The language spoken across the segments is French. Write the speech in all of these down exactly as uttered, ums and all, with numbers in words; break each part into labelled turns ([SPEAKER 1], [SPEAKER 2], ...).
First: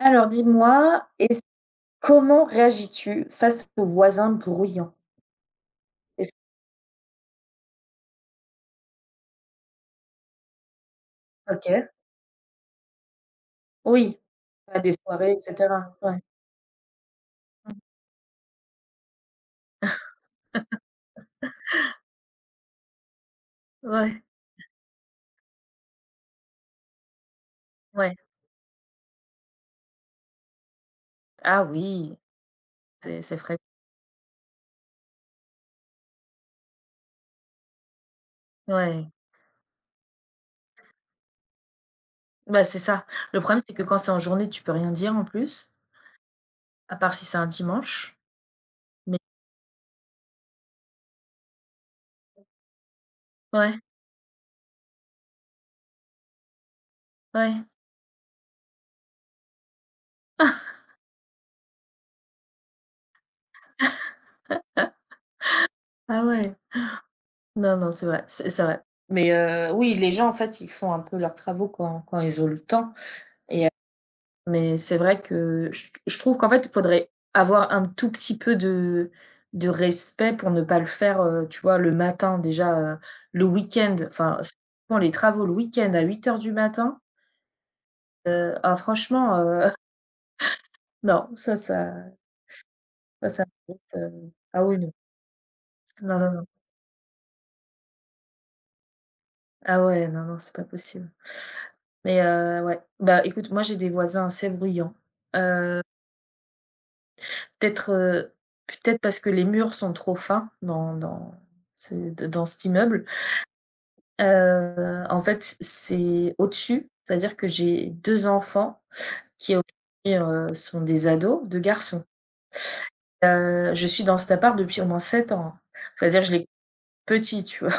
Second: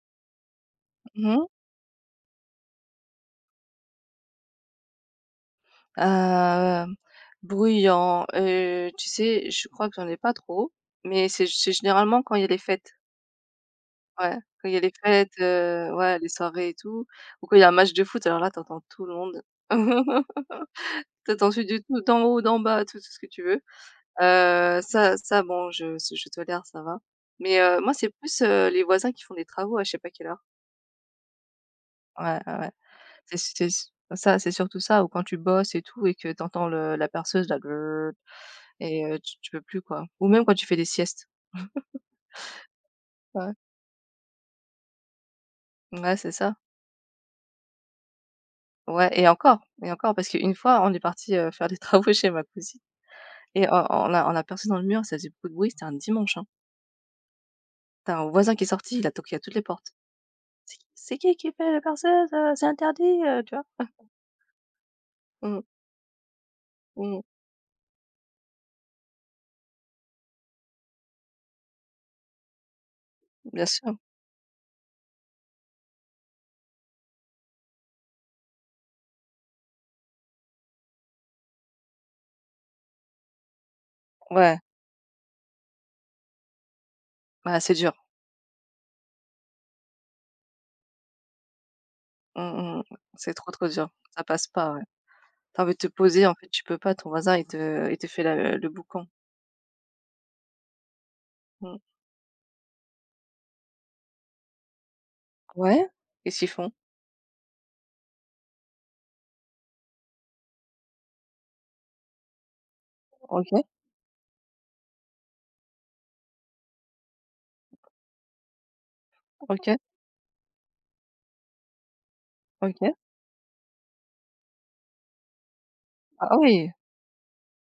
[SPEAKER 1] Alors dis-moi,
[SPEAKER 2] Mmh
[SPEAKER 1] est-ce
[SPEAKER 2] mh.
[SPEAKER 1] comment réagis-tu face aux voisins bruyants? Est-ce
[SPEAKER 2] Bruyant, heu, tu sais, je crois que j'en ai pas trop, mais c'est c'est
[SPEAKER 1] OK.
[SPEAKER 2] généralement quand il y a les fêtes.
[SPEAKER 1] Oui,
[SPEAKER 2] Ouais, quand il y a
[SPEAKER 1] à
[SPEAKER 2] les
[SPEAKER 1] des
[SPEAKER 2] fêtes,
[SPEAKER 1] soirées et
[SPEAKER 2] heu,
[SPEAKER 1] cetera.
[SPEAKER 2] ouais,
[SPEAKER 1] Ouais.
[SPEAKER 2] les soirées et tout, ou quand il y a un match de foot, alors là, t'entends tout le monde. T'entends celui du tout d'en haut, d'en bas, tout tout ce que tu veux.
[SPEAKER 1] Ouais,
[SPEAKER 2] Heu, ça ça bon, je je tolère, ça va. Mais heu, moi, c'est
[SPEAKER 1] ouais.
[SPEAKER 2] plus, heu, les voisins qui font des travaux à je sais pas quelle heure.
[SPEAKER 1] Ah oui,
[SPEAKER 2] Ouais, ouais, ouais.
[SPEAKER 1] c'est c'est
[SPEAKER 2] C'est
[SPEAKER 1] fréq
[SPEAKER 2] c'est s Ça, c'est surtout ça ou quand tu bosses et tout et que t'entends entends le la perceuse là grrr, et
[SPEAKER 1] ouais.
[SPEAKER 2] heu, tu tu peux plus quoi. Ou même quand tu fais des siestes.
[SPEAKER 1] Bah, c'est ça. Le
[SPEAKER 2] Ouais,
[SPEAKER 1] problème, c'est que quand c'est en journée, tu peux rien dire en plus,
[SPEAKER 2] ouais, c'est ça.
[SPEAKER 1] à part si c'est un dimanche.
[SPEAKER 2] Ouais
[SPEAKER 1] Mais
[SPEAKER 2] et encore et encore parce qu'une fois, on est parti, heu, faire des travaux chez ma cousine et on
[SPEAKER 1] ouais,
[SPEAKER 2] on a on a percé dans le mur, ça faisait beaucoup de bruit, c'était un dimanche, hein.
[SPEAKER 1] ouais.
[SPEAKER 2] Tu Un voisin qui est sorti, il a toqué à toutes les portes. «C'est qui c'est qui qui fait la perceuse, heu? C'est interdit!» heu, tu vois? Mmh,
[SPEAKER 1] Ah ouais.
[SPEAKER 2] mmh,
[SPEAKER 1] Non, non, c'est vrai, c'est c'est vrai. Mais heu, oui, les gens, en fait, ils font un peu leurs travaux quand quand ils ont le temps
[SPEAKER 2] bien
[SPEAKER 1] et.
[SPEAKER 2] sûr.
[SPEAKER 1] Mais c'est vrai que je je trouve qu'en fait, il faudrait avoir un tout petit peu de de respect pour ne pas le faire, heu, tu vois, le matin déjà, heu, le week-end, enfin,
[SPEAKER 2] Ouais,
[SPEAKER 1] souvent les travaux le week-end à huit heures du matin,
[SPEAKER 2] ouais, c'est dur.
[SPEAKER 1] heu, ah franchement, heu, non, ça ça
[SPEAKER 2] Mmh mh,
[SPEAKER 1] ça
[SPEAKER 2] c'est
[SPEAKER 1] ça
[SPEAKER 2] trop, trop dur.
[SPEAKER 1] mérite,
[SPEAKER 2] Ça
[SPEAKER 1] heu,
[SPEAKER 2] passe
[SPEAKER 1] ah
[SPEAKER 2] pas,
[SPEAKER 1] oui,
[SPEAKER 2] ouais.
[SPEAKER 1] non.
[SPEAKER 2] T'as envie de te
[SPEAKER 1] Non,
[SPEAKER 2] poser,
[SPEAKER 1] non,
[SPEAKER 2] en
[SPEAKER 1] non.
[SPEAKER 2] fait, tu peux pas, ton voisin, il te il te fait la le boucan.
[SPEAKER 1] Ah ouais, non, non, c'est pas possible.
[SPEAKER 2] Mmh.
[SPEAKER 1] Mais heu, ouais, bah, écoute, moi j'ai des voisins assez bruyants, heu,
[SPEAKER 2] Ouais. Qu'est-ce qu'ils font?
[SPEAKER 1] peut-être, heu, peut-être parce que les murs sont trop fins dans dans c'est dans cet immeuble.
[SPEAKER 2] OK.
[SPEAKER 1] Heu, en fait, c'est au-dessus, c'est-à-dire que j'ai deux enfants qui
[SPEAKER 2] OK,
[SPEAKER 1] aujourd'hui, heu, sont des ados, deux garçons.
[SPEAKER 2] OK.
[SPEAKER 1] Heu, je suis dans cet appart depuis au moins sept ans, hein. C'est-à-dire que je
[SPEAKER 2] Ah
[SPEAKER 1] les
[SPEAKER 2] oui!
[SPEAKER 1] petits, tu vois?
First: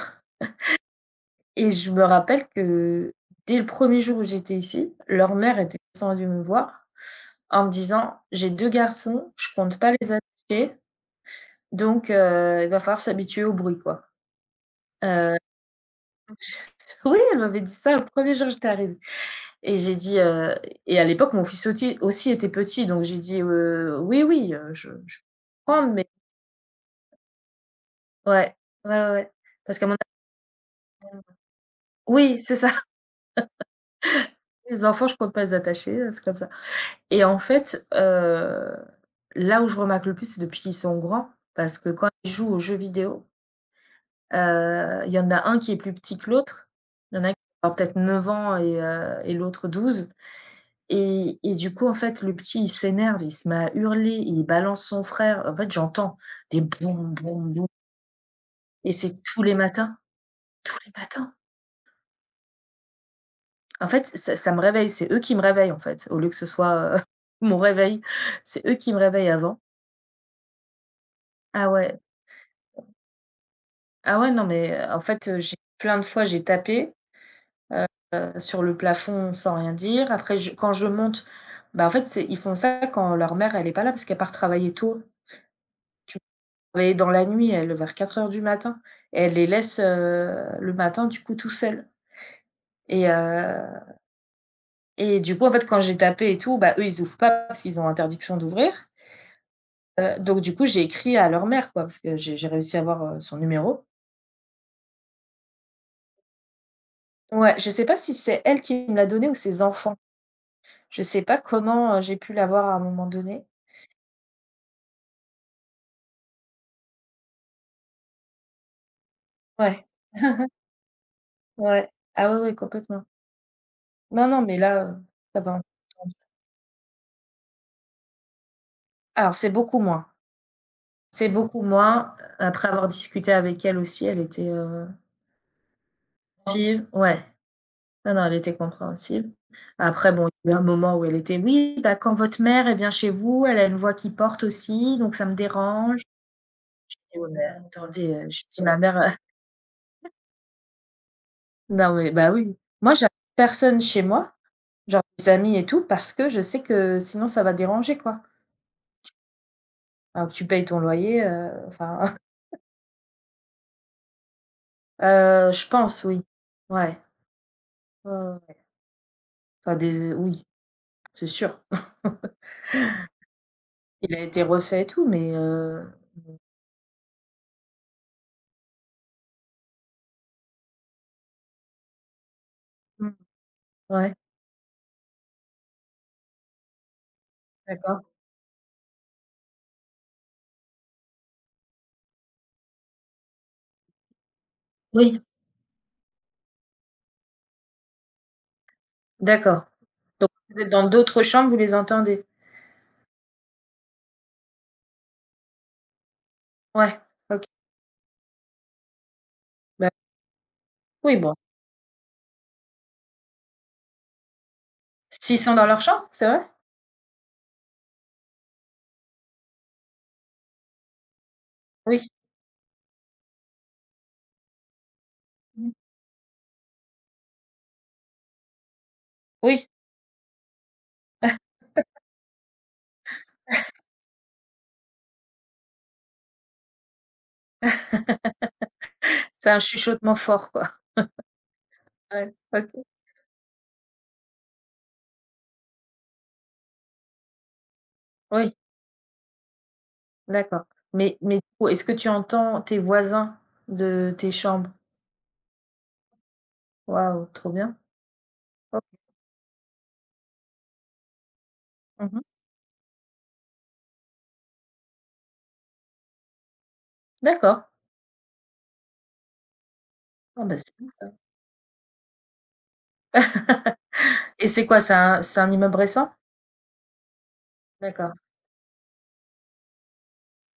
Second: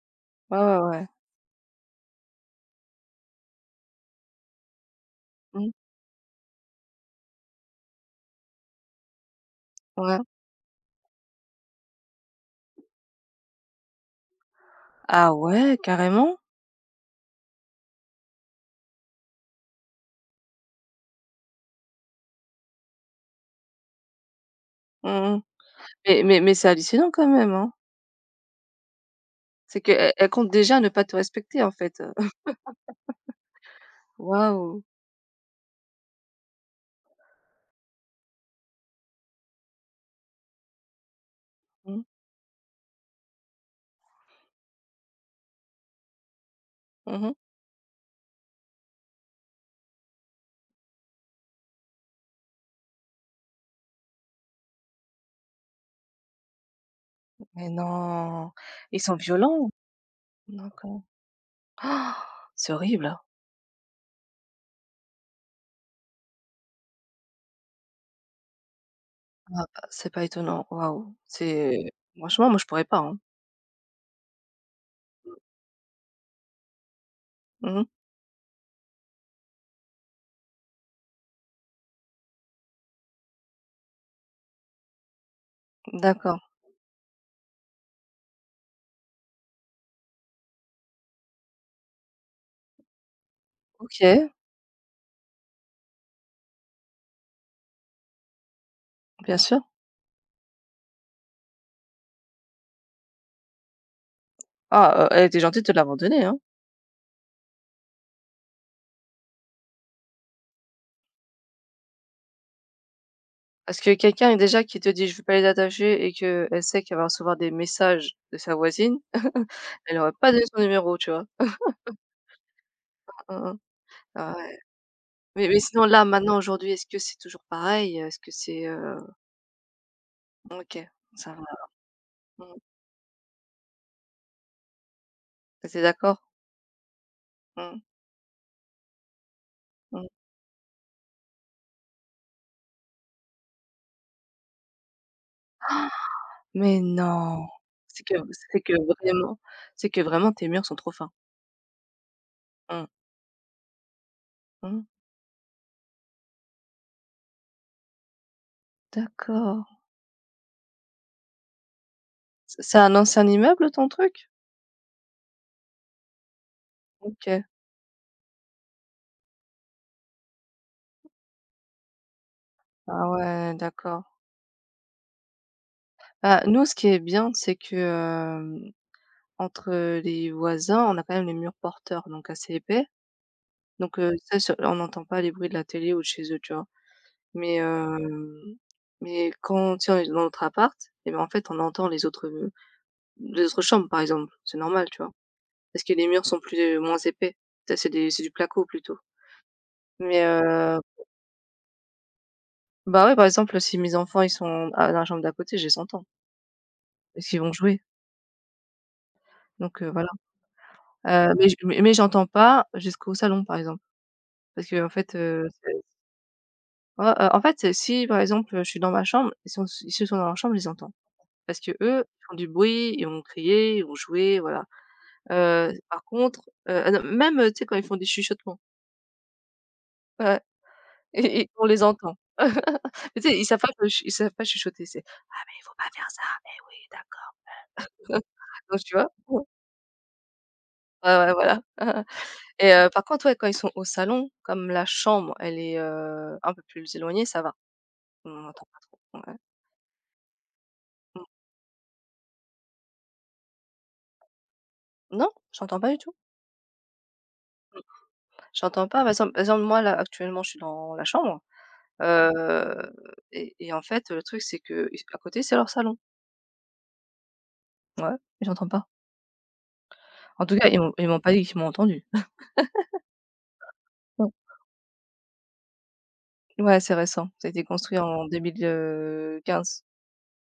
[SPEAKER 2] Ouais, ouais, ouais.
[SPEAKER 1] Et je me rappelle que dès le premier jour où j'étais ici, leur mère
[SPEAKER 2] Mmh,
[SPEAKER 1] était descendue me voir en me disant: «J'ai deux garçons, je compte pas les
[SPEAKER 2] ouais.
[SPEAKER 1] attacher, donc heu, il va falloir s'habituer au bruit, quoi».
[SPEAKER 2] Ah
[SPEAKER 1] Heu,
[SPEAKER 2] ouais, carrément?
[SPEAKER 1] oui, elle m'avait dit ça le premier jour où j'étais arrivée. Et j'ai dit, heu et à l'époque, mon fils auti aussi était petit, donc j'ai dit: «Heu, oui, oui, heu, je je peux
[SPEAKER 2] Mmh mh.
[SPEAKER 1] comprendre, mais».
[SPEAKER 2] Mais mais mais c'est hallucinant quand même, hein.
[SPEAKER 1] Ouais, ouais, ouais, ouais. Parce
[SPEAKER 2] C'est
[SPEAKER 1] qu'à mon a
[SPEAKER 2] qu'elles elle compte déjà ne pas te respecter, en fait.
[SPEAKER 1] Oui, c'est ça.
[SPEAKER 2] Waouh!
[SPEAKER 1] Les enfants, je compte pas les attacher, heu, c'est comme ça. Et en fait, heu, là où je remarque le plus, c'est depuis qu'ils sont grands, parce que
[SPEAKER 2] Mmh.
[SPEAKER 1] quand ils jouent aux jeux vidéo, heu, il y en a un qui est plus petit que l'autre. Il y en a un
[SPEAKER 2] Mmh.
[SPEAKER 1] qui va peut-être neuf ans et heu et l'autre douze. Et et du coup, en fait, le petit, il s'énerve, il se met à hurler, il balance son frère. En fait, j'entends des boum, boum, boum,
[SPEAKER 2] Mais non!
[SPEAKER 1] et
[SPEAKER 2] Ils sont
[SPEAKER 1] c'est tous les
[SPEAKER 2] violents?
[SPEAKER 1] matins, tous les
[SPEAKER 2] D'accord.
[SPEAKER 1] matins.
[SPEAKER 2] Ah, c'est horrible. Ah
[SPEAKER 1] En fait, ça ça me réveille, c'est eux qui me réveillent, en fait, au lieu que ce soit, heu, mon réveil, c'est eux qui me réveillent avant.
[SPEAKER 2] bah, c'est pas étonnant. Waouh!
[SPEAKER 1] Ah
[SPEAKER 2] C'est
[SPEAKER 1] ouais,
[SPEAKER 2] Franchement, moi, je pourrais pas, hein.
[SPEAKER 1] ah ouais, non, mais heu, en fait, heu, j'ai plein de fois, j'ai tapé,
[SPEAKER 2] Mmh.
[SPEAKER 1] heu, sur le plafond sans rien dire. Après je quand je monte, bah, en fait, c'est ils font ça quand leur mère, elle est pas là parce qu'elle part travailler tôt,
[SPEAKER 2] D'accord.
[SPEAKER 1] mais dans la nuit, elle, vers quatre heures du matin. Et elle les laisse, heu, le matin, du coup, tout seuls, et heu
[SPEAKER 2] OK,
[SPEAKER 1] et du coup, en fait, quand j'ai tapé et tout, bah, eux, ils ouvrent pas parce qu'ils ont interdiction d'ouvrir.
[SPEAKER 2] bien sûr.
[SPEAKER 1] Heu, donc du coup, j'ai écrit à leur mère, quoi, parce que j'ai j'ai réussi à avoir, heu, son numéro.
[SPEAKER 2] Ah, heu, elle était gentille de te l'avoir donné, hein.
[SPEAKER 1] Ouais, je sais pas si c'est elle qui me l'a donné ou ses enfants. Je sais pas comment, heu, j'ai pu l'avoir à un moment donné.
[SPEAKER 2] Parce que quelqu'un déjà qui te dit: «Je veux pas les attacher» et qu'elle sait qu'elle va recevoir des messages de sa voisine,
[SPEAKER 1] Ouais,
[SPEAKER 2] elle aurait pas donné son numéro, tu vois?
[SPEAKER 1] ouais. Ah oui, oui, complètement.
[SPEAKER 2] Mmh mh.
[SPEAKER 1] Non,
[SPEAKER 2] Ah
[SPEAKER 1] non, mais
[SPEAKER 2] ouais.
[SPEAKER 1] là, heu, ça
[SPEAKER 2] Mais mais
[SPEAKER 1] va.
[SPEAKER 2] sinon là, maintenant, aujourd'hui, est-ce que c'est toujours pareil? Est-ce que c'est, heu
[SPEAKER 1] Alors, c'est beaucoup moins,
[SPEAKER 2] OK,
[SPEAKER 1] c'est
[SPEAKER 2] ça va.
[SPEAKER 1] beaucoup moins.
[SPEAKER 2] Mmh.
[SPEAKER 1] Après avoir discuté avec elle aussi, elle était, heu
[SPEAKER 2] Tu d'accord?
[SPEAKER 1] compréhensive, ouais.
[SPEAKER 2] Mmh,
[SPEAKER 1] Non, non, elle était compréhensive.
[SPEAKER 2] mmh.
[SPEAKER 1] Après bon, il y a eu un moment où elle était: «Oui, bah, quand votre mère, elle vient chez vous, elle a une voix qui porte aussi, donc ça me dérange».
[SPEAKER 2] Mais
[SPEAKER 1] Je «Ouais,
[SPEAKER 2] non!
[SPEAKER 1] mais
[SPEAKER 2] C'est
[SPEAKER 1] attendez,
[SPEAKER 2] que
[SPEAKER 1] heu», je
[SPEAKER 2] c'est
[SPEAKER 1] dis:
[SPEAKER 2] que
[SPEAKER 1] «Ma mère, heu»
[SPEAKER 2] vraiment c'est que vraiment tes murs sont trop fins.
[SPEAKER 1] Non, mais bah, oui.
[SPEAKER 2] Mmh,
[SPEAKER 1] Moi, j'ai personne chez moi,
[SPEAKER 2] mmh,
[SPEAKER 1] genre des amis et tout, parce que je sais que sinon ça va déranger, quoi.
[SPEAKER 2] d'accord.
[SPEAKER 1] Alors que tu payes ton loyer, heu, enfin,
[SPEAKER 2] C'est c'est un ancien immeuble ton truc?
[SPEAKER 1] heu, je pense, oui. Ouais,
[SPEAKER 2] OK.
[SPEAKER 1] ouais, ouais, ouais. Enfin des euh, oui, c'est sûr.
[SPEAKER 2] Ah ouais, d'accord.
[SPEAKER 1] Il a été refait et tout, mais heu,
[SPEAKER 2] Bah, nous, ce qui est bien, c'est que, hem, entre, les voisins, on a quand même les murs porteurs, donc assez épais.
[SPEAKER 1] mmh,
[SPEAKER 2] Donc, heu,
[SPEAKER 1] ouais,
[SPEAKER 2] ça sur on n'entend pas les bruits de la télé ou de chez eux, tu vois? Mais,
[SPEAKER 1] d'accord.
[SPEAKER 2] hem, mais quand tu sais, on est dans notre appart et ben, en fait, on entend les autres, les autres chambres, par exemple. C'est normal, tu vois?
[SPEAKER 1] Oui,
[SPEAKER 2] Parce que les murs sont plus moins épais. Tu c'est des C'est du placo plutôt.
[SPEAKER 1] d'accord.
[SPEAKER 2] Mais,
[SPEAKER 1] Donc vous êtes
[SPEAKER 2] heu,
[SPEAKER 1] dans d'autres chambres, vous les entendez?
[SPEAKER 2] bah, ouais, par exemple, si mes enfants, ils sont à dans la chambre d'à côté, je les entends
[SPEAKER 1] Ouais,
[SPEAKER 2] parce qu'ils
[SPEAKER 1] OK.
[SPEAKER 2] vont jouer. Donc, heu,
[SPEAKER 1] Bah,
[SPEAKER 2] voilà.
[SPEAKER 1] oui,
[SPEAKER 2] Heu,
[SPEAKER 1] bon,
[SPEAKER 2] mais j mais mais j'entends pas jusqu'au salon, par exemple. Parce que en fait,
[SPEAKER 1] s'ils
[SPEAKER 2] heu,
[SPEAKER 1] sont dans
[SPEAKER 2] c'est
[SPEAKER 1] leur chambre, c'est vrai?
[SPEAKER 2] ouais, heu, en fait, si par exemple, je suis dans ma chambre, ils sont ils se sont dans leur chambre, je les entends. Parce qu'eux,
[SPEAKER 1] Oui.
[SPEAKER 2] ils font du bruit, ils vont crier, ils vont jouer, voilà. Heu,
[SPEAKER 1] Mmh.
[SPEAKER 2] par contre, heu, ah non, même, heu, tu sais quand ils font des chuchotements,
[SPEAKER 1] Oui,
[SPEAKER 2] ouais. et et on les entend. Mais tu sais, ils savent pas que ch ils savent pas chuchoter, c'est: «Ah mais il faut pas faire ça, mais oui d'accord». Donc tu vois?
[SPEAKER 1] c'est un chuchotement fort, quoi.
[SPEAKER 2] Ouais, ouais, voilà.
[SPEAKER 1] Ouais,
[SPEAKER 2] Et
[SPEAKER 1] OK.
[SPEAKER 2] heu, par contre, ouais, quand ils sont au salon, comme la chambre, elle est, heu, un peu plus éloignée, ça va. On
[SPEAKER 1] Oui,
[SPEAKER 2] n'entend pas trop, ouais.
[SPEAKER 1] d'accord. Mais
[SPEAKER 2] Mmh.
[SPEAKER 1] mais du coup, est-ce que tu entends tes voisins de tes chambres?
[SPEAKER 2] Non, j'entends pas du tout.
[SPEAKER 1] Waouh, trop bien. OK.
[SPEAKER 2] J'entends pas, par exemple par exemple, moi, là, actuellement, je suis dans la chambre,
[SPEAKER 1] Mmh mh.
[SPEAKER 2] heu et et en fait, le truc, c'est que ils à côté, c'est leur salon.
[SPEAKER 1] D'accord.
[SPEAKER 2] Ouais, et j'entends pas. En
[SPEAKER 1] Ah
[SPEAKER 2] tout
[SPEAKER 1] bah,
[SPEAKER 2] cas,
[SPEAKER 1] c'est
[SPEAKER 2] ils
[SPEAKER 1] cool
[SPEAKER 2] m'ont ils
[SPEAKER 1] ça.
[SPEAKER 2] m'ont pas dit qu'ils m'ont entendue. Mmh.
[SPEAKER 1] Et c'est quoi, c'est un c'est un immeuble récent?
[SPEAKER 2] Ouais, c'est récent. Ça a été construit
[SPEAKER 1] D'accord,
[SPEAKER 2] en deux mille quinze.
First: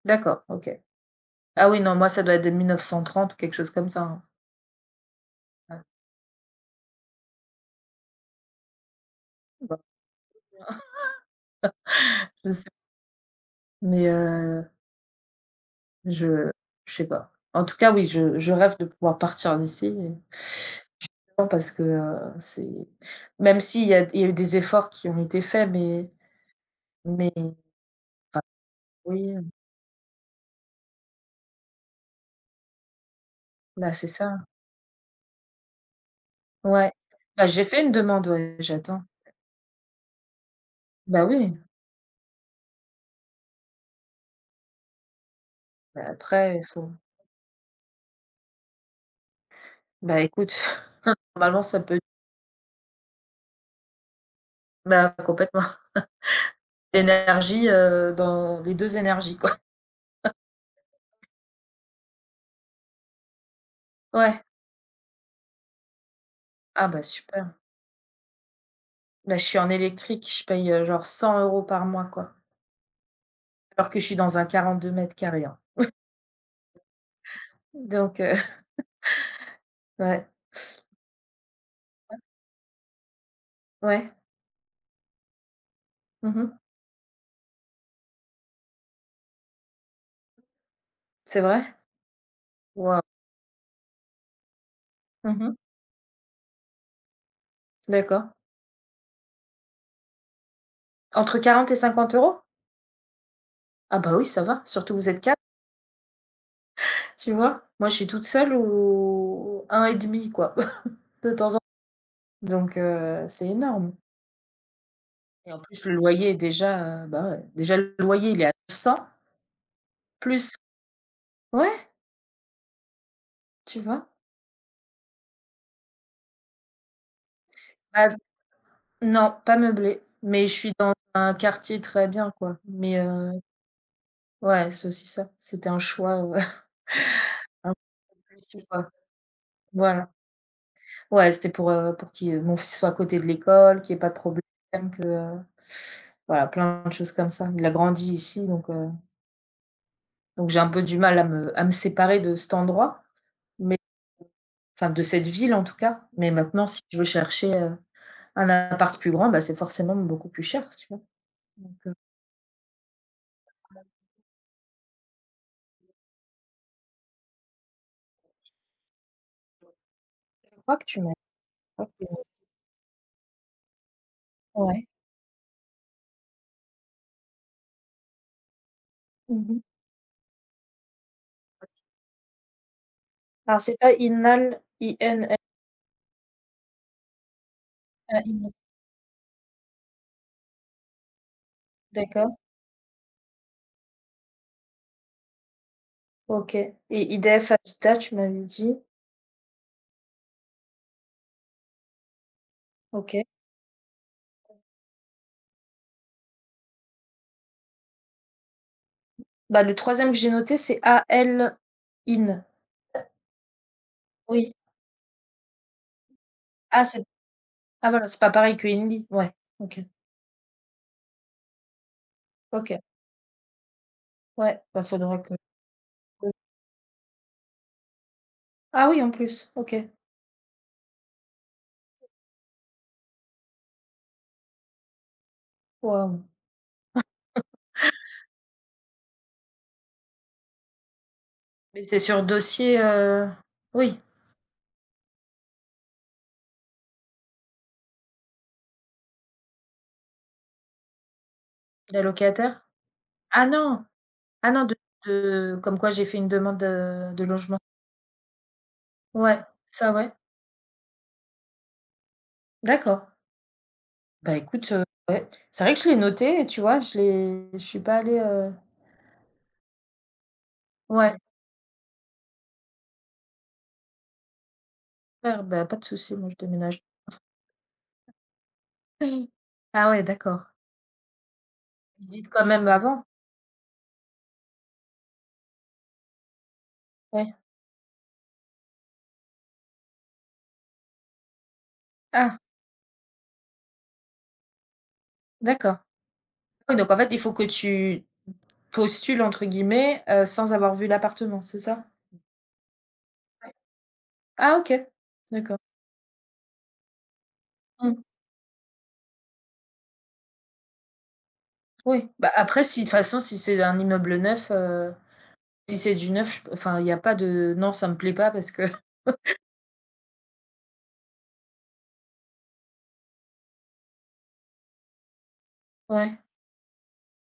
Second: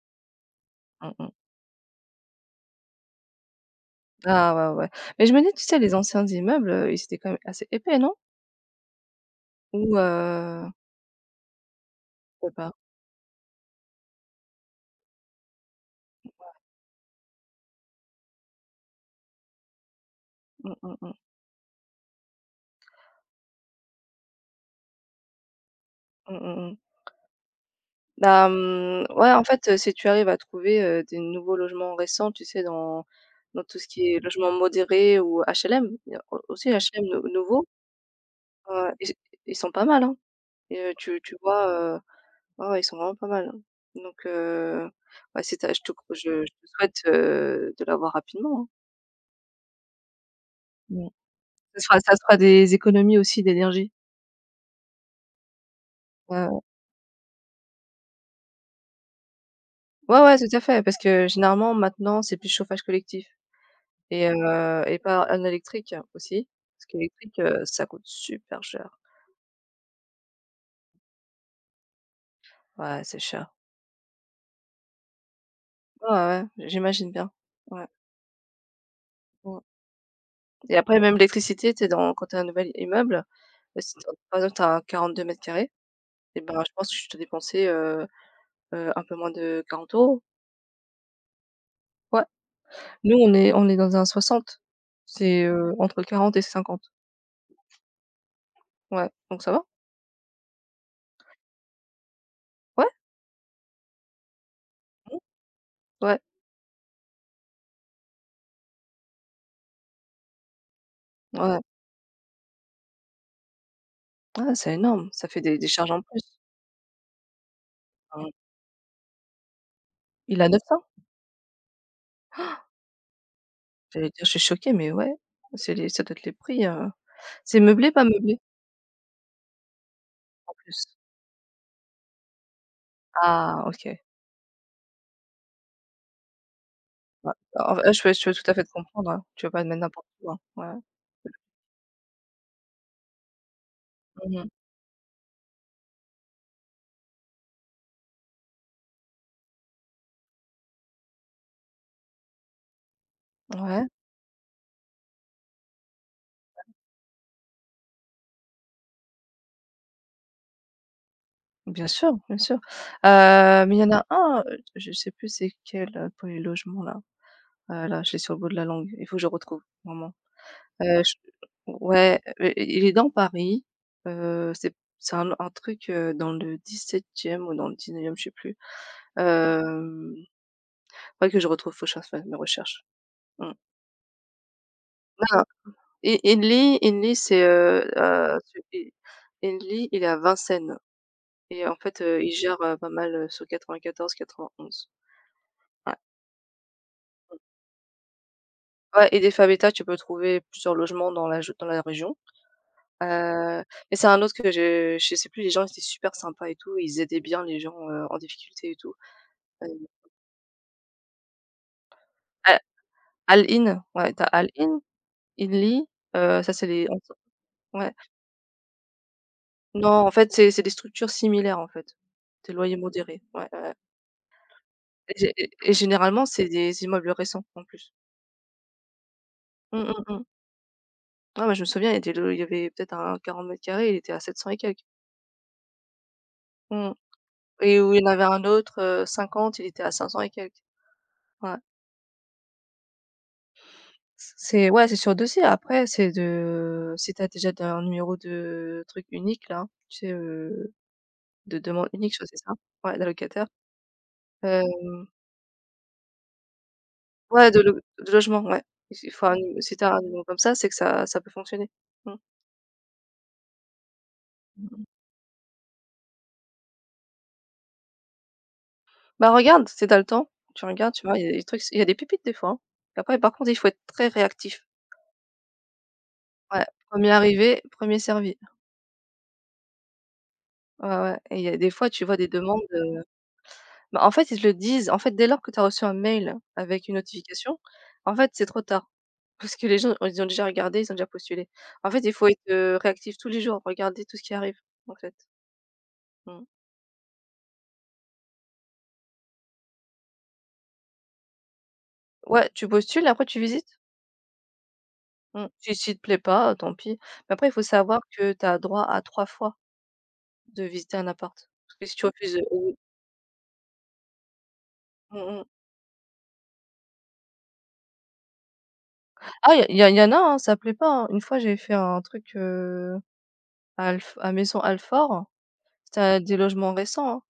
[SPEAKER 1] d'accord, OK.
[SPEAKER 2] Mmh mh.
[SPEAKER 1] Ah oui, non, moi, ça doit être de mille neuf cent trente ou quelque chose comme ça, hein.
[SPEAKER 2] Ah ouais, ouais. Mais je me dis, tu sais,
[SPEAKER 1] Ouais,
[SPEAKER 2] les anciens immeubles, heu, ils étaient quand même assez épais, non?
[SPEAKER 1] bah,
[SPEAKER 2] Ou heu, je
[SPEAKER 1] je
[SPEAKER 2] sais
[SPEAKER 1] sais.
[SPEAKER 2] pas.
[SPEAKER 1] Mais heu Je je sais pas. En tout cas, oui, je je rêve de pouvoir partir d'ici et
[SPEAKER 2] Mmh, mmh mh.
[SPEAKER 1] non, parce que, heu, c'est même s'il y a il y a eu des efforts qui ont été faits, mais
[SPEAKER 2] Mmh mh mh.
[SPEAKER 1] mais enfin,
[SPEAKER 2] Bah, mmh, ouais,
[SPEAKER 1] oui,
[SPEAKER 2] en fait, heu, si tu arrives à trouver, heu, des nouveaux logements récents, tu sais, dans dans tout ce
[SPEAKER 1] bah, c'est
[SPEAKER 2] qui est
[SPEAKER 1] ça.
[SPEAKER 2] logement modéré ou H L M, il y a au aussi
[SPEAKER 1] Ouais.
[SPEAKER 2] H L M nou
[SPEAKER 1] Bah, j'ai
[SPEAKER 2] nouveau,
[SPEAKER 1] fait une demande, ouais,
[SPEAKER 2] heu,
[SPEAKER 1] j'attends.
[SPEAKER 2] ils ils sont pas mal, hein et heu, tu
[SPEAKER 1] Bah,
[SPEAKER 2] tu
[SPEAKER 1] oui,
[SPEAKER 2] vois, heu, ouais, ouais, ils sont vraiment pas mal, hein. Donc heu, ouais, si tu je te
[SPEAKER 1] bah,
[SPEAKER 2] je je
[SPEAKER 1] après il
[SPEAKER 2] te
[SPEAKER 1] faut.
[SPEAKER 2] souhaite, heu, de l'avoir rapidement, hein.
[SPEAKER 1] Bah, écoute,
[SPEAKER 2] Mmh.
[SPEAKER 1] normalement ça
[SPEAKER 2] Ça
[SPEAKER 1] peut.
[SPEAKER 2] sera ça sera des économies aussi d'énergie.
[SPEAKER 1] Bah, complètement.
[SPEAKER 2] Heu,
[SPEAKER 1] L'énergie, heu, dans les deux énergies, quoi.
[SPEAKER 2] ouais, ouais, tout à fait, parce que généralement maintenant, c'est plus chauffage collectif. Et
[SPEAKER 1] Ouais.
[SPEAKER 2] heu et pas un électrique aussi, parce
[SPEAKER 1] Ah, bah,
[SPEAKER 2] qu'électrique,
[SPEAKER 1] super.
[SPEAKER 2] heu, ça coûte super cher.
[SPEAKER 1] Bah, je suis en électrique, je paye, heu, genre cent euros par mois, quoi,
[SPEAKER 2] Ouais, c'est cher.
[SPEAKER 1] alors que je suis dans un quarante-deux mètres carrés, hein.
[SPEAKER 2] Ouais, ouais, ouais, j'imagine bien. Ouais,
[SPEAKER 1] Donc heu,
[SPEAKER 2] mmh,
[SPEAKER 1] ouais.
[SPEAKER 2] et après même l'électricité, tu dans quand tu as un nouvel immeuble, bah, si
[SPEAKER 1] Ouais.
[SPEAKER 2] t'as as par exemple, tu as quarante-deux m², et
[SPEAKER 1] Mmh.
[SPEAKER 2] ben, je pense que tu dois dépenser, heu heu, un peu moins de quarante euros.
[SPEAKER 1] C'est vrai?
[SPEAKER 2] Ouais.
[SPEAKER 1] Waouh.
[SPEAKER 2] Nous, on est on est dans un soixante. C'est,
[SPEAKER 1] Mmh.
[SPEAKER 2] heu, entre quarante et cinquante.
[SPEAKER 1] D'accord.
[SPEAKER 2] Ouais, donc ça va.
[SPEAKER 1] Entre quarante et cinquante euros.
[SPEAKER 2] Ouais,
[SPEAKER 1] Ah bah oui, ça va, surtout que vous
[SPEAKER 2] mmh,
[SPEAKER 1] êtes quatre,
[SPEAKER 2] ouais,
[SPEAKER 1] tu vois? Moi, je suis toute seule ou un et demi quoi, de temps en temps,
[SPEAKER 2] ouais,
[SPEAKER 1] donc heu, c'est énorme.
[SPEAKER 2] ouais, c'est énorme, ça fait
[SPEAKER 1] Et
[SPEAKER 2] des
[SPEAKER 1] en
[SPEAKER 2] des
[SPEAKER 1] plus,
[SPEAKER 2] charges
[SPEAKER 1] le
[SPEAKER 2] en plus.
[SPEAKER 1] loyer est déjà, heu, bah ouais, déjà le
[SPEAKER 2] Mmh.
[SPEAKER 1] loyer, il est à neuf cents
[SPEAKER 2] Il a
[SPEAKER 1] plus
[SPEAKER 2] neuf cents?
[SPEAKER 1] ouais, tu vois?
[SPEAKER 2] J'allais dire, je suis choquée, mais ouais, c'est les ça doit être les prix, heu. C'est meublé, pas
[SPEAKER 1] Bah
[SPEAKER 2] meublé,
[SPEAKER 1] non, pas meublé, mais je
[SPEAKER 2] en
[SPEAKER 1] suis
[SPEAKER 2] plus?
[SPEAKER 1] dans un quartier très bien quoi, mais heu,
[SPEAKER 2] Ah OK.
[SPEAKER 1] ouais, c'est aussi ça, c'était un choix, heu,
[SPEAKER 2] Ouais, bah,
[SPEAKER 1] un
[SPEAKER 2] en v
[SPEAKER 1] peu
[SPEAKER 2] je peux je peux tout à fait
[SPEAKER 1] compliqué,
[SPEAKER 2] te
[SPEAKER 1] quoi.
[SPEAKER 2] comprendre, hein. Tu vas pas te mettre n'importe
[SPEAKER 1] Voilà.
[SPEAKER 2] où, hein. Ouais.
[SPEAKER 1] Ouais, c'était pour, heu, pour qui, mon fils soit à côté de l'école, qu'il y ait pas de problème,
[SPEAKER 2] Mmh.
[SPEAKER 1] que, heu, voilà, plein de choses comme ça. Il a grandi ici, donc heu, donc j'ai un peu du mal à me à me séparer de cet endroit, mais
[SPEAKER 2] Ouais,
[SPEAKER 1] enfin de cette ville en tout cas. Mais maintenant si je veux chercher, heu, un appart plus grand, bah, c'est forcément beaucoup plus cher, tu vois? Donc
[SPEAKER 2] bien
[SPEAKER 1] heu,
[SPEAKER 2] sûr, bien sûr. Heu, mais il y en a un, heu, je sais plus c'est quel, heu, pour les logements là. Heu, là, je l'ai sur le bout de la langue, il faut que je retrouve, vraiment.
[SPEAKER 1] je crois que tu
[SPEAKER 2] Heu,
[SPEAKER 1] m'as,
[SPEAKER 2] je
[SPEAKER 1] je crois que-
[SPEAKER 2] Ouais, heu, il est dans Paris, heu, c'est
[SPEAKER 1] ouais.
[SPEAKER 2] c'est un un truc, heu, dans le dix-septième ou dans le dix-neuvième, je sais plus.
[SPEAKER 1] Mmh.
[SPEAKER 2] Hem Faudrait que je retrouve, faut que je fasse mes mes recherches. Mmh.
[SPEAKER 1] Alors c'est pas Inal,
[SPEAKER 2] Non,
[SPEAKER 1] I-N-L-A-I,
[SPEAKER 2] non. Et Henley Henley c'est, heu heu, celui Henley, il est à Vincennes et en fait, heu,
[SPEAKER 1] d'accord,
[SPEAKER 2] il gère, heu, pas mal, heu, sur quatre-vingt-quatorze quatre-vingt-onze. Ouais.
[SPEAKER 1] OK, et I D F Habitat, tu m'avais dit?
[SPEAKER 2] Ouais et des Faveta, tu peux trouver plusieurs logements dans la je dans la région. Heu,
[SPEAKER 1] OK.
[SPEAKER 2] mais c'est un autre que je je sais plus, les gens étaient super sympas et tout, ils aidaient bien les gens, heu, en difficulté et tout.
[SPEAKER 1] Bah,
[SPEAKER 2] Heu,
[SPEAKER 1] le troisième que j'ai noté, c'est A-L in.
[SPEAKER 2] Al Al-Ain, ouais, tu as
[SPEAKER 1] Oui.
[SPEAKER 2] Al-Ain, Henley, heu, ça c'est
[SPEAKER 1] Ah,
[SPEAKER 2] les
[SPEAKER 1] c'est ah
[SPEAKER 2] ouais.
[SPEAKER 1] voilà, c'est pas pareil que Inly. Ouais, OK.
[SPEAKER 2] Non, en fait, c'est c'est des structures similaires, en fait. Des loyers
[SPEAKER 1] OK.
[SPEAKER 2] modérés, ouais, ouais, ouais.
[SPEAKER 1] Ouais, bah,
[SPEAKER 2] Et
[SPEAKER 1] faudra
[SPEAKER 2] gé
[SPEAKER 1] que
[SPEAKER 2] et et généralement, c'est des immeubles récents, en plus.
[SPEAKER 1] ah oui, en plus? OK.
[SPEAKER 2] Mmh, mmh, mmh. Ah, bah, je me souviens, il y a des lo il y avait peut-être un quarante mètres carrés, il était à sept cents et quelques.
[SPEAKER 1] Waouh.
[SPEAKER 2] Mmh et où il y en avait un autre, heu, cinquante, il était à cinq cents et quelques. Ouais.
[SPEAKER 1] Mais c'est sur dossier, heu, oui,
[SPEAKER 2] c'est Ouais, c'est sur dossier. Après, c'est de si t'as déjà un numéro de truc unique là, tu sais, heu, de demande unique, je crois que c'est ça?
[SPEAKER 1] d'allocataire?
[SPEAKER 2] Ouais,
[SPEAKER 1] Ah
[SPEAKER 2] d'allocataire,
[SPEAKER 1] non! Ah non, de
[SPEAKER 2] hem
[SPEAKER 1] de comme quoi j'ai fait une demande, heu, de
[SPEAKER 2] Ouais,
[SPEAKER 1] logement.
[SPEAKER 2] de lo de logement, ouais. Si enfin,
[SPEAKER 1] Ouais,
[SPEAKER 2] si tu
[SPEAKER 1] ça
[SPEAKER 2] as un
[SPEAKER 1] ouais.
[SPEAKER 2] numéro comme ça, c'est que ça ça peut fonctionner. Mmh.
[SPEAKER 1] D'accord. Bah, écoute,
[SPEAKER 2] Mmh.
[SPEAKER 1] heu, ouais, c'est vrai que je l'ai noté et tu vois, je l'ai je suis pas allée, heu
[SPEAKER 2] Bah, regarde, c'est dans le temps, tu regardes, tu
[SPEAKER 1] ouais,
[SPEAKER 2] vois? Il y a des trucs il y a des pépites des fois, hein. Après par contre, il faut être très réactif.
[SPEAKER 1] faire, bah, pas de souci, moi je
[SPEAKER 2] Ouais,
[SPEAKER 1] déménage.
[SPEAKER 2] un arrivé, premier servi.
[SPEAKER 1] Ah ouais, d'accord.
[SPEAKER 2] Ouais, ouais et il y a des fois, tu vois des
[SPEAKER 1] Ils quand
[SPEAKER 2] demandes,
[SPEAKER 1] même
[SPEAKER 2] heu
[SPEAKER 1] avant?
[SPEAKER 2] bah, en fait, ils te le disent. En fait, dès lors que tu as reçu un mail avec une
[SPEAKER 1] Ouais.
[SPEAKER 2] notification, en fait, c'est trop tard. Parce que les gens, ils ont déjà regardé, ils ont déjà postulé. En fait, il faut être,
[SPEAKER 1] Ah,
[SPEAKER 2] heu, réactif tous les jours, regarder tout ce qui arrive, en fait.
[SPEAKER 1] d'accord.
[SPEAKER 2] Mmh.
[SPEAKER 1] Oui, donc en fait, il faut que tu «postules» entre guillemets, heu, sans avoir vu l'appartement, c'est ça?
[SPEAKER 2] Ouais, tu postules, après tu visites?
[SPEAKER 1] Ah OK,
[SPEAKER 2] Mmh.
[SPEAKER 1] d'accord.
[SPEAKER 2] Si si te plaît pas, heu, tant pis. Mais après, il faut savoir
[SPEAKER 1] Mmh,
[SPEAKER 2] que tu as droit à trois fois de visiter un appart. Parce que si tu
[SPEAKER 1] oui. Bah,
[SPEAKER 2] refuses, heu,
[SPEAKER 1] après
[SPEAKER 2] oui.
[SPEAKER 1] si de toute façon, si c'est un immeuble neuf, heu,
[SPEAKER 2] Mmh mh.
[SPEAKER 1] si c'est du neuf, je enfin, il y a pas de: «Non, ça me plaît pas», parce que
[SPEAKER 2] Ah, il y a y en a, hein, ça plaît pas, hein. Une fois, j'avais fait un truc, heu, à Alf à Maisons-Alfort. C'était
[SPEAKER 1] ouais,
[SPEAKER 2] à des logements récents, hein.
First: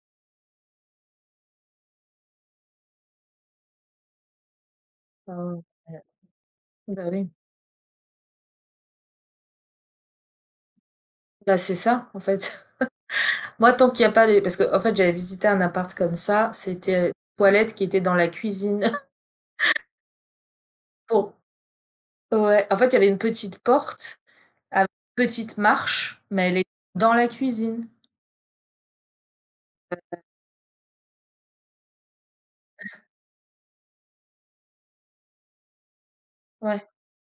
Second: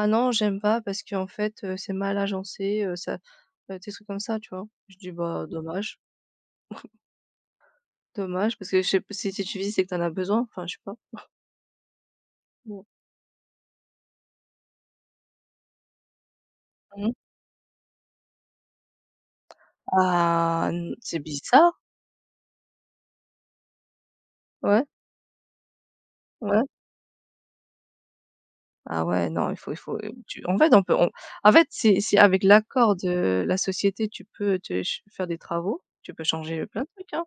[SPEAKER 2] «Ah non, j'aime pas parce qu'en fait, heu, c'est mal agencé, heu, ça» heu, des trucs comme ça, tu vois? Je dis: «Bah,
[SPEAKER 1] heu,
[SPEAKER 2] dommage,
[SPEAKER 1] bah oui.
[SPEAKER 2] dommage» parce que je sais p si si tu vis c'est que t'en as besoin, enfin, je sais pas.
[SPEAKER 1] Bah, c'est ça, en fait.
[SPEAKER 2] Mmh.
[SPEAKER 1] Moi, tant qu'il y a pas les parce que en fait, j'avais visité un appart comme ça, c'était euh,
[SPEAKER 2] Mmh.
[SPEAKER 1] une toilette qui était dans la cuisine.
[SPEAKER 2] Ah, n c'est
[SPEAKER 1] Bon.
[SPEAKER 2] bizarre.
[SPEAKER 1] Ouais, en fait, il y avait une petite porte
[SPEAKER 2] Ouais,
[SPEAKER 1] avec une petite marche, mais elle
[SPEAKER 2] ouais.
[SPEAKER 1] est dans la cuisine.
[SPEAKER 2] Ah ouais, non, il faut il faut, tu en fait, on peut on en fait, si si avec l'accord de la société, tu peux te ch faire des travaux, tu peux changer plein de
[SPEAKER 1] Ouais.
[SPEAKER 2] trucs, hein.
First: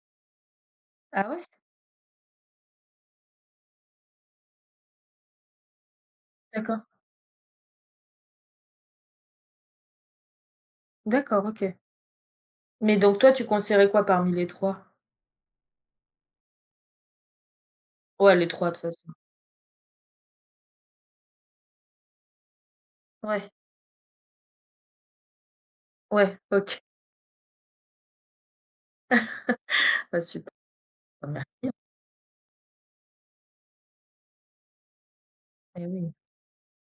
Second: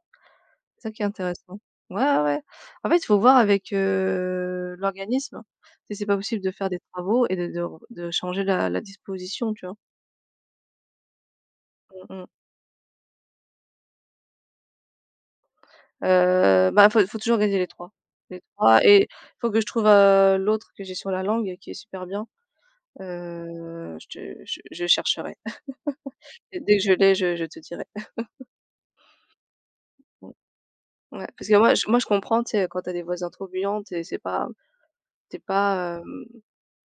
[SPEAKER 2] C'est ça qui est
[SPEAKER 1] Ah ouais?
[SPEAKER 2] intéressant. Ouais, ouais, ouais. En fait, il faut voir avec, heu, l'organisme, si c'est pas possible de faire des
[SPEAKER 1] D'accord.
[SPEAKER 2] travaux et de de de changer la la disposition, tu vois?
[SPEAKER 1] D'accord, OK.
[SPEAKER 2] Mmh mh.
[SPEAKER 1] Mais donc toi, tu conseillerais quoi parmi les trois?
[SPEAKER 2] Heu, bah, faut faut toujours organiser les trois.
[SPEAKER 1] Ouais,
[SPEAKER 2] Les
[SPEAKER 1] les trois de toute
[SPEAKER 2] trois
[SPEAKER 1] façon.
[SPEAKER 2] et faut que je trouve, heu, l'autre que j'ai sur la langue qui est super bien.
[SPEAKER 1] Ouais,
[SPEAKER 2] Heu, je te je je chercherai.
[SPEAKER 1] ouais,
[SPEAKER 2] Dès que
[SPEAKER 1] OK.
[SPEAKER 2] je l'ai, je je te dirai.
[SPEAKER 1] Bah, super.
[SPEAKER 2] Ouais,
[SPEAKER 1] Bah,
[SPEAKER 2] parce que
[SPEAKER 1] merci,
[SPEAKER 2] moi je moi je comprends, tu sais, quand t'as des voisins trop bruyants, tu c'est pas t'es
[SPEAKER 1] eh
[SPEAKER 2] pas,
[SPEAKER 1] oui.
[SPEAKER 2] hem,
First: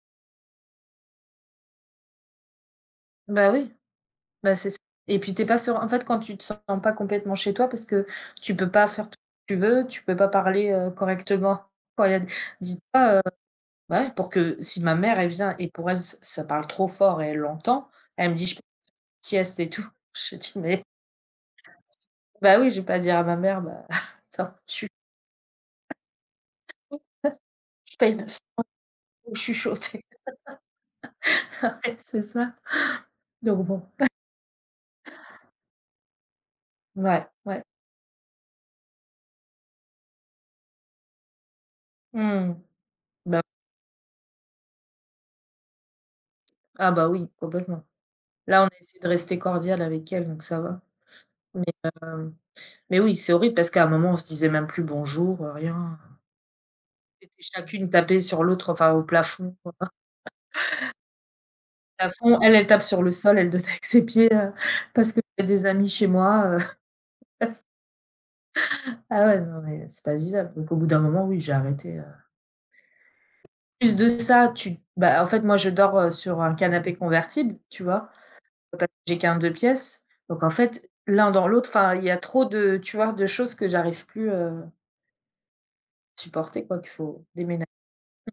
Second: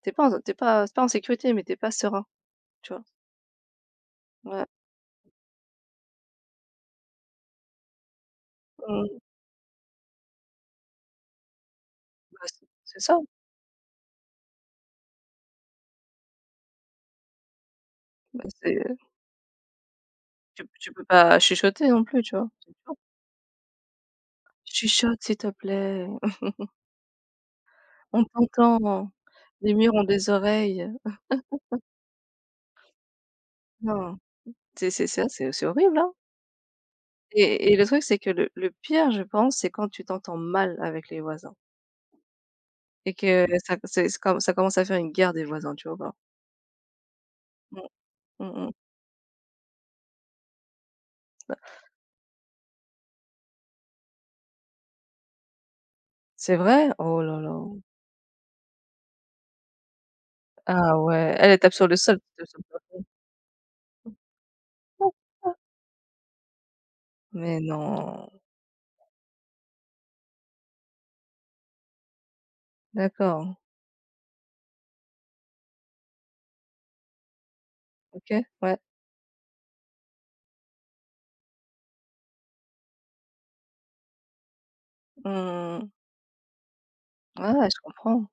[SPEAKER 2] tu pas en tu pas c'est pas en sécurité, mais t'es pas serein, tu vois?
[SPEAKER 1] Bah, oui, bah,
[SPEAKER 2] Ouais,
[SPEAKER 1] c'est ça, et puis t'es pas sûr en fait, quand tu te sens pas complètement chez toi parce que tu peux pas faire tout
[SPEAKER 2] mmh,
[SPEAKER 1] ce que tu veux, tu peux pas parler, heu, correctement quand il y a
[SPEAKER 2] bah, c'est
[SPEAKER 1] dites
[SPEAKER 2] c'est
[SPEAKER 1] pas,
[SPEAKER 2] ça,
[SPEAKER 1] bah, ouais, pour que si ma mère, elle vient et pour elle, ç ça parle trop fort et elle l'entend, elle me
[SPEAKER 2] bah,
[SPEAKER 1] dit: «Je fais
[SPEAKER 2] c'est
[SPEAKER 1] une sieste et tout». Je dis:
[SPEAKER 2] tu
[SPEAKER 1] «Mais
[SPEAKER 2] tu peux pas chuchoter non plus, tu vois?
[SPEAKER 1] bah oui,
[SPEAKER 2] C'est
[SPEAKER 1] je vais
[SPEAKER 2] dur.
[SPEAKER 1] pas dire à ma mère: «Bah, attends, je suis
[SPEAKER 2] «Chuchote s'il te plaît,
[SPEAKER 1] je paye
[SPEAKER 2] on
[SPEAKER 1] neuf euros
[SPEAKER 2] t'entend,
[SPEAKER 1] €, je suis
[SPEAKER 2] les murs ont
[SPEAKER 1] chauffée».
[SPEAKER 2] des oreilles».
[SPEAKER 1] Ouais, c'est ça. Donc bon,
[SPEAKER 2] Non, c'est c'est ça, c'est c'est horrible, hein?
[SPEAKER 1] ouais, ouais.
[SPEAKER 2] Et et le truc, c'est que le le pire, je pense, c'est quand tu t'entends mal avec les voisins
[SPEAKER 1] Mmh.
[SPEAKER 2] et
[SPEAKER 1] Bah
[SPEAKER 2] que ça c'est c'est comme ça commence à faire une guerre des voisins, tu vois ou pas?
[SPEAKER 1] ah bah oui, complètement.
[SPEAKER 2] Mmh, mmh
[SPEAKER 1] Là, on
[SPEAKER 2] mh.
[SPEAKER 1] a essayé de rester cordial avec elle, donc ça va. Mais, hem, mais oui, c'est horrible parce qu'à un moment, on se disait même plus bonjour, heu, rien.
[SPEAKER 2] C'est vrai? Oh
[SPEAKER 1] C'était
[SPEAKER 2] là là.
[SPEAKER 1] chacune tapée sur l'autre, enfin au plafond, quoi. Au
[SPEAKER 2] Ah ouais, elle, elle tape sur le sol.
[SPEAKER 1] plafond, elle, elle tape sur le sol, elle donne avec ses pieds, heu, parce que j'ai des amis chez moi, heu.
[SPEAKER 2] Mais non.
[SPEAKER 1] Ah ouais, non mais c'est pas vivable. Donc au bout d'un moment, oui, j'ai arrêté. heu
[SPEAKER 2] D'accord,
[SPEAKER 1] Plus de ça, tu bah, en fait, moi, je dors, heu, sur un canapé convertible, tu vois?
[SPEAKER 2] OK, ouais.
[SPEAKER 1] Parce que j'ai qu'un deux pièces. Donc en fait, l'un dans l'autre, enfin, il y a trop de, tu vois? De choses que j'arrive plus, heu,
[SPEAKER 2] Mmh.
[SPEAKER 1] supporter quoi, qu'il faut
[SPEAKER 2] Ouais, ouais,
[SPEAKER 1] déménager.
[SPEAKER 2] je comprends.